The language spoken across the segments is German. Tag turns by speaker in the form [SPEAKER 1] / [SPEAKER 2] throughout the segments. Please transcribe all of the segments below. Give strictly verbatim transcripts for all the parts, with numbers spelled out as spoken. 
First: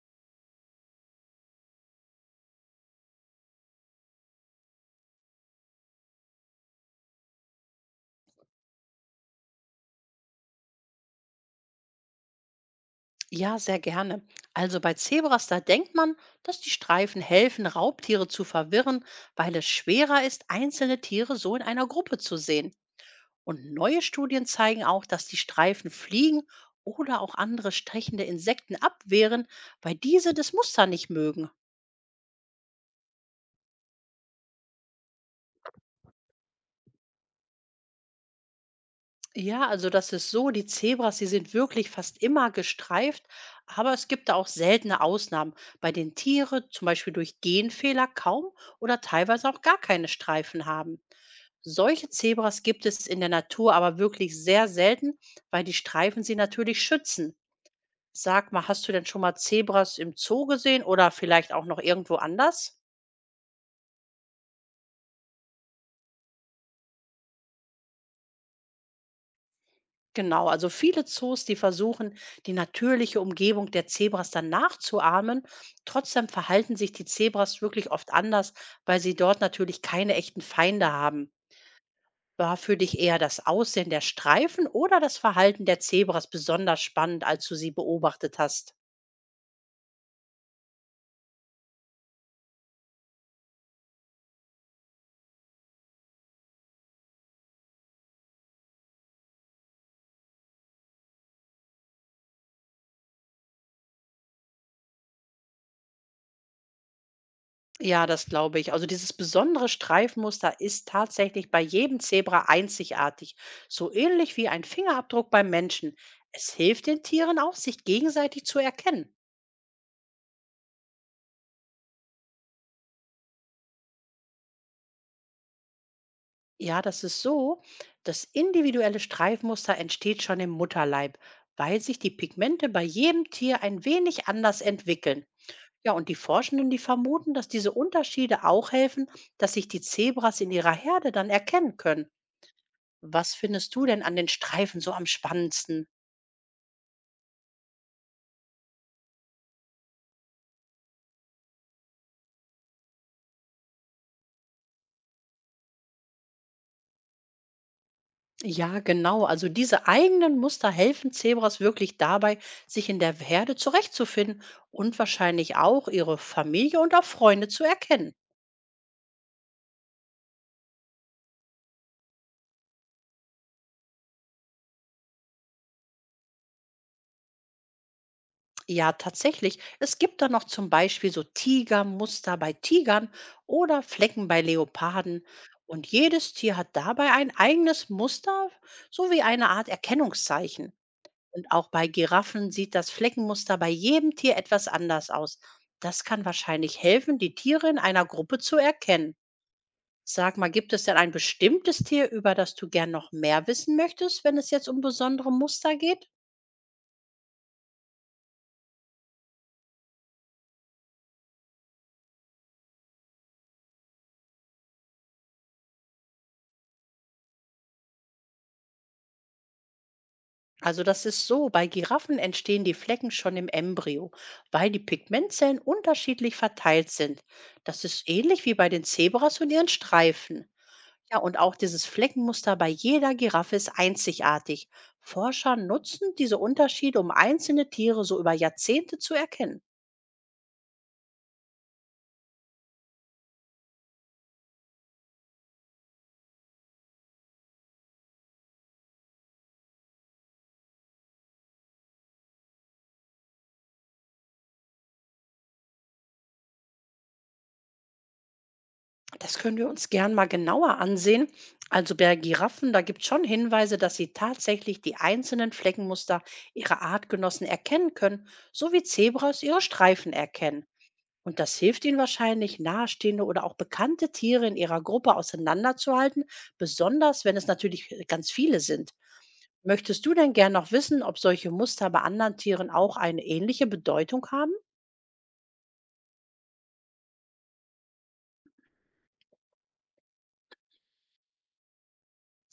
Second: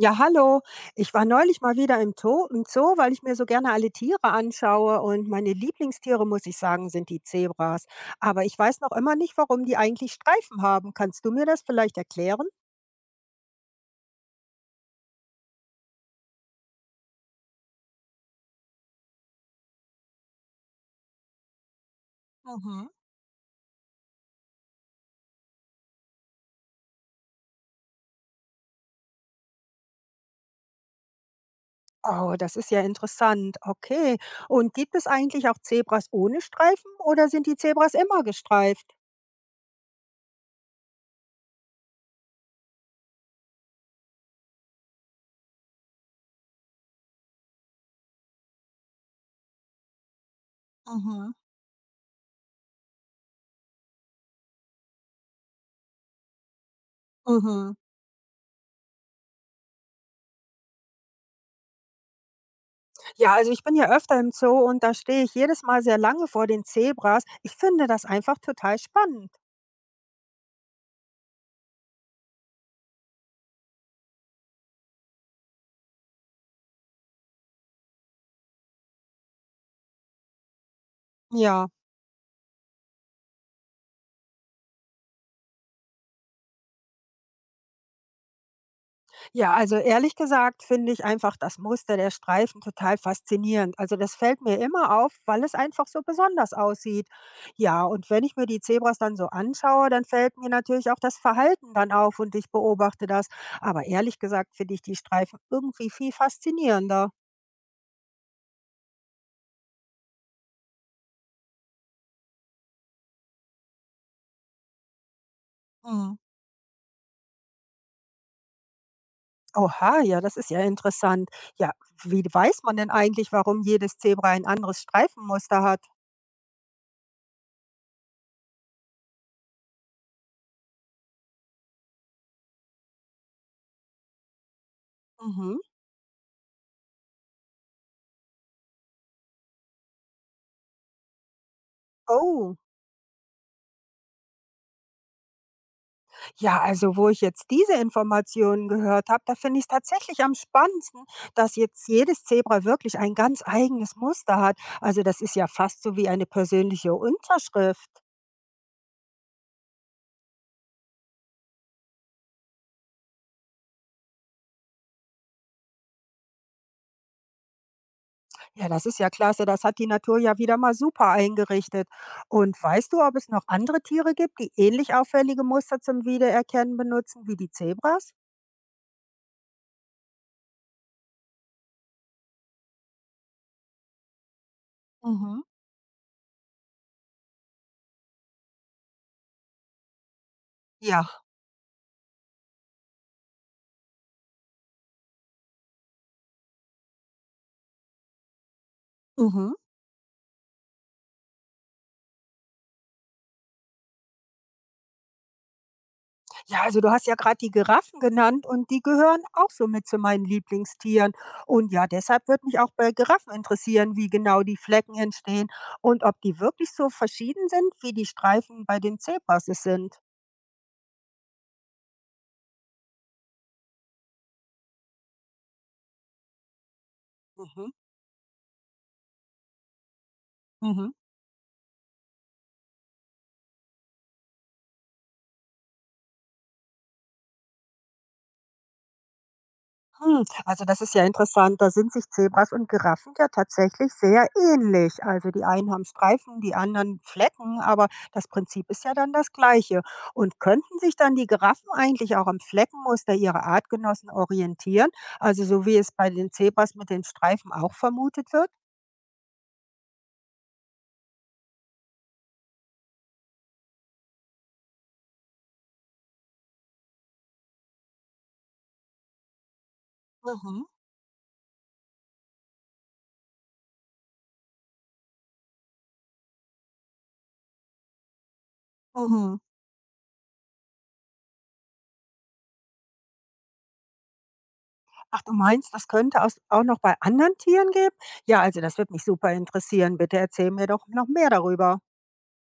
[SPEAKER 1] Ja, hallo. Ich war neulich mal wieder im Zoo, im Zoo, weil ich mir so gerne alle Tiere anschaue. Und meine Lieblingstiere, muss ich sagen, sind die Zebras. Aber ich weiß noch immer nicht, warum die eigentlich Streifen haben. Kannst du mir das vielleicht erklären?
[SPEAKER 2] Ja, sehr gerne. Also bei Zebras, da denkt man, dass die Streifen helfen, Raubtiere zu verwirren, weil es schwerer ist, einzelne Tiere so in einer Gruppe zu sehen.
[SPEAKER 1] Mhm.
[SPEAKER 2] Und neue Studien zeigen auch, dass die Streifen Fliegen oder auch andere stechende Insekten abwehren, weil diese das Muster nicht mögen.
[SPEAKER 1] Oh, das ist ja interessant. Okay. Und gibt es eigentlich auch Zebras ohne Streifen oder sind die Zebras immer gestreift?
[SPEAKER 2] Ja, also das ist so, die Zebras, die sind wirklich fast immer gestreift, aber es gibt da auch seltene Ausnahmen, bei denen Tiere zum Beispiel durch Genfehler kaum oder teilweise auch gar keine Streifen haben.
[SPEAKER 1] Mhm.
[SPEAKER 2] Solche Zebras gibt es in der Natur aber wirklich sehr selten, weil die Streifen sie natürlich schützen.
[SPEAKER 1] Mhm.
[SPEAKER 2] Sag mal, hast du denn schon mal Zebras im Zoo gesehen oder vielleicht auch noch irgendwo anders?
[SPEAKER 1] Ja, also ich bin ja öfter im Zoo und da stehe ich jedes Mal sehr lange vor den Zebras. Ich finde das einfach total spannend.
[SPEAKER 2] Genau, also viele Zoos, die versuchen, die natürliche Umgebung der Zebras dann nachzuahmen. Trotzdem verhalten sich die Zebras wirklich oft anders, weil sie dort natürlich keine echten Feinde haben.
[SPEAKER 1] Ja.
[SPEAKER 2] War für dich eher das Aussehen der Streifen oder das Verhalten der Zebras besonders spannend, als du sie beobachtet hast?
[SPEAKER 1] Ja, also ehrlich gesagt finde ich einfach das Muster der Streifen total faszinierend. Also das fällt mir immer auf, weil es einfach so besonders aussieht. Ja, und wenn ich mir die Zebras dann so anschaue, dann fällt mir natürlich auch das Verhalten dann auf und ich beobachte das. Aber ehrlich gesagt finde ich die Streifen irgendwie viel faszinierender.
[SPEAKER 2] Ja, das glaube ich. Also dieses besondere Streifenmuster ist tatsächlich bei jedem Zebra einzigartig, so ähnlich wie ein Fingerabdruck beim Menschen.
[SPEAKER 1] Hm.
[SPEAKER 2] Es hilft den Tieren auch, sich gegenseitig zu erkennen.
[SPEAKER 1] Oha, ja, das ist ja interessant. Ja, wie weiß man denn eigentlich, warum jedes Zebra ein anderes Streifenmuster hat?
[SPEAKER 2] Ja, das ist so. Das individuelle Streifmuster entsteht schon im Mutterleib, weil sich die Pigmente bei jedem Tier ein wenig anders entwickeln.
[SPEAKER 1] Mhm.
[SPEAKER 2] Ja, und die Forschenden, die vermuten, dass diese Unterschiede auch helfen, dass sich die Zebras in ihrer Herde dann erkennen können.
[SPEAKER 1] Oh.
[SPEAKER 2] Was findest du denn an den Streifen so am spannendsten?
[SPEAKER 1] Ja, also wo ich jetzt diese Informationen gehört habe, da finde ich es tatsächlich am spannendsten, dass jetzt jedes Zebra wirklich ein ganz eigenes Muster hat. Also das ist ja fast so wie eine persönliche Unterschrift.
[SPEAKER 2] Ja, genau. Also diese eigenen Muster helfen Zebras wirklich dabei, sich in der Herde zurechtzufinden und wahrscheinlich auch ihre Familie und auch Freunde zu erkennen.
[SPEAKER 1] Ja, das ist ja klasse, das hat die Natur ja wieder mal super eingerichtet. Und weißt du, ob es noch andere Tiere gibt, die ähnlich auffällige Muster zum Wiedererkennen benutzen wie die Zebras?
[SPEAKER 2] Ja, tatsächlich. Es gibt da noch zum Beispiel so Tigermuster bei Tigern oder Flecken bei Leoparden.
[SPEAKER 1] Mhm.
[SPEAKER 2] Und jedes Tier hat dabei ein eigenes Muster sowie eine Art Erkennungszeichen.
[SPEAKER 1] Ja.
[SPEAKER 2] Und auch bei Giraffen sieht das Fleckenmuster bei jedem Tier etwas anders aus. Das kann wahrscheinlich helfen, die Tiere in einer Gruppe zu erkennen.
[SPEAKER 1] Mhm.
[SPEAKER 2] Sag mal, gibt es denn ein bestimmtes Tier, über das du gern noch mehr wissen möchtest, wenn es jetzt um besondere Muster geht?
[SPEAKER 1] Ja, also du hast ja gerade die Giraffen genannt und die gehören auch so mit zu meinen Lieblingstieren. Und ja, deshalb würde mich auch bei Giraffen interessieren, wie genau die Flecken entstehen und ob die wirklich so verschieden sind, wie die Streifen bei den Zebras es sind.
[SPEAKER 2] Also das ist so, bei Giraffen entstehen die Flecken schon im Embryo, weil die Pigmentzellen unterschiedlich verteilt sind.
[SPEAKER 1] Mhm.
[SPEAKER 2] Das ist ähnlich wie bei den Zebras und ihren Streifen.
[SPEAKER 1] Mhm.
[SPEAKER 2] Ja, und auch dieses Fleckenmuster bei jeder Giraffe ist einzigartig. Forscher nutzen diese Unterschiede, um einzelne Tiere so über Jahrzehnte zu erkennen.
[SPEAKER 1] Hm, also das ist ja interessant. Da sind sich Zebras und Giraffen ja tatsächlich sehr ähnlich. Also die einen haben Streifen, die anderen Flecken, aber das Prinzip ist ja dann das gleiche. Und könnten sich dann die Giraffen eigentlich auch am Fleckenmuster ihrer Artgenossen orientieren? Also so wie es bei den Zebras mit den Streifen auch vermutet wird?
[SPEAKER 2] Das können wir uns gern mal genauer ansehen. Also bei Giraffen, da gibt es schon Hinweise, dass sie tatsächlich die einzelnen Fleckenmuster ihrer Artgenossen erkennen können, so wie Zebras ihre Streifen
[SPEAKER 1] Mhm.
[SPEAKER 2] erkennen. Und das hilft ihnen wahrscheinlich, nahestehende oder auch bekannte Tiere in ihrer Gruppe auseinanderzuhalten, besonders wenn es natürlich äh, ganz viele sind.
[SPEAKER 1] Mhm.
[SPEAKER 2] Möchtest du denn gern noch wissen, ob solche Muster bei anderen Tieren auch eine ähnliche Bedeutung haben?
[SPEAKER 1] Ach, du meinst, das könnte aus- auch noch bei anderen Tieren geben? Ja, also das würde mich super interessieren. Bitte erzähl mir doch noch mehr darüber.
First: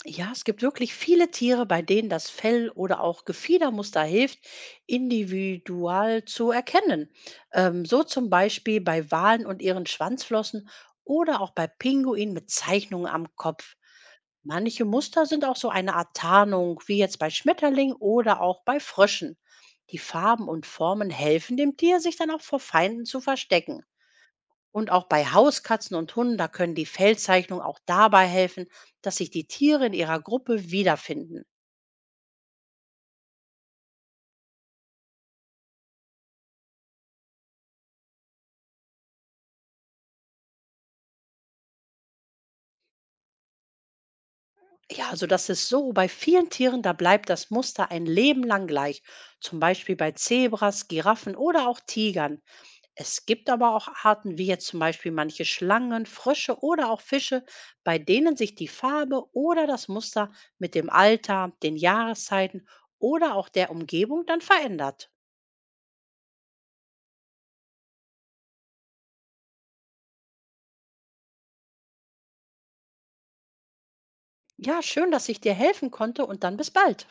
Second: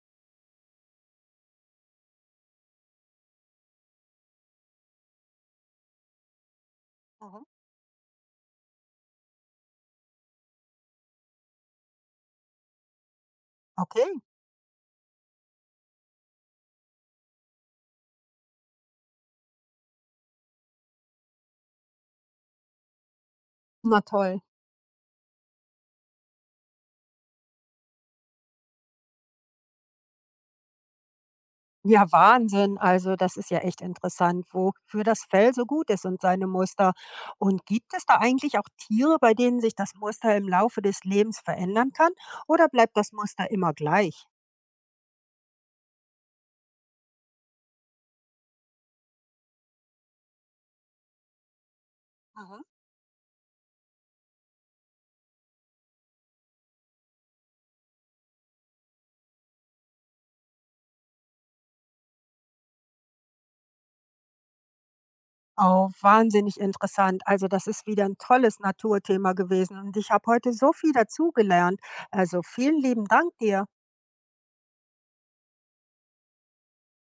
[SPEAKER 2] Ja, es gibt wirklich viele Tiere, bei denen das Fell oder auch Gefiedermuster hilft, individual zu erkennen.
[SPEAKER 1] Mhm.
[SPEAKER 2] Ähm, so zum Beispiel bei Walen und ihren Schwanzflossen oder auch bei Pinguinen mit Zeichnungen am Kopf.
[SPEAKER 1] Okay,
[SPEAKER 2] Manche Muster sind auch so eine Art Tarnung, wie jetzt bei Schmetterlingen oder auch bei Fröschen. Die Farben und Formen helfen dem Tier, sich dann auch vor Feinden zu verstecken.
[SPEAKER 1] na toll.
[SPEAKER 2] Und auch bei Hauskatzen und Hunden, da können die Fellzeichnungen auch dabei helfen, dass sich die Tiere in ihrer Gruppe wiederfinden.
[SPEAKER 1] Ja, Wahnsinn. Also das ist ja echt interessant, wofür das Fell so gut ist und seine Muster. Und gibt es da eigentlich auch Tiere, bei denen sich das Muster im Laufe des Lebens verändern kann? Oder bleibt das Muster immer gleich?
[SPEAKER 2] Ja, also das ist so. Bei vielen Tieren, da bleibt das Muster ein Leben lang gleich. Zum Beispiel bei Zebras, Giraffen oder auch Tigern.
[SPEAKER 1] Mhm.
[SPEAKER 2] Es gibt aber auch Arten, wie jetzt zum Beispiel manche Schlangen, Frösche oder auch Fische, bei denen sich die Farbe oder das Muster mit dem Alter, den Jahreszeiten oder auch der Umgebung dann verändert.
[SPEAKER 1] Oh, wahnsinnig interessant. Also das ist wieder ein tolles Naturthema gewesen. Und ich habe heute so viel dazugelernt. Also vielen lieben Dank dir.
[SPEAKER 2] Ja, schön, dass ich dir helfen konnte und dann bis bald.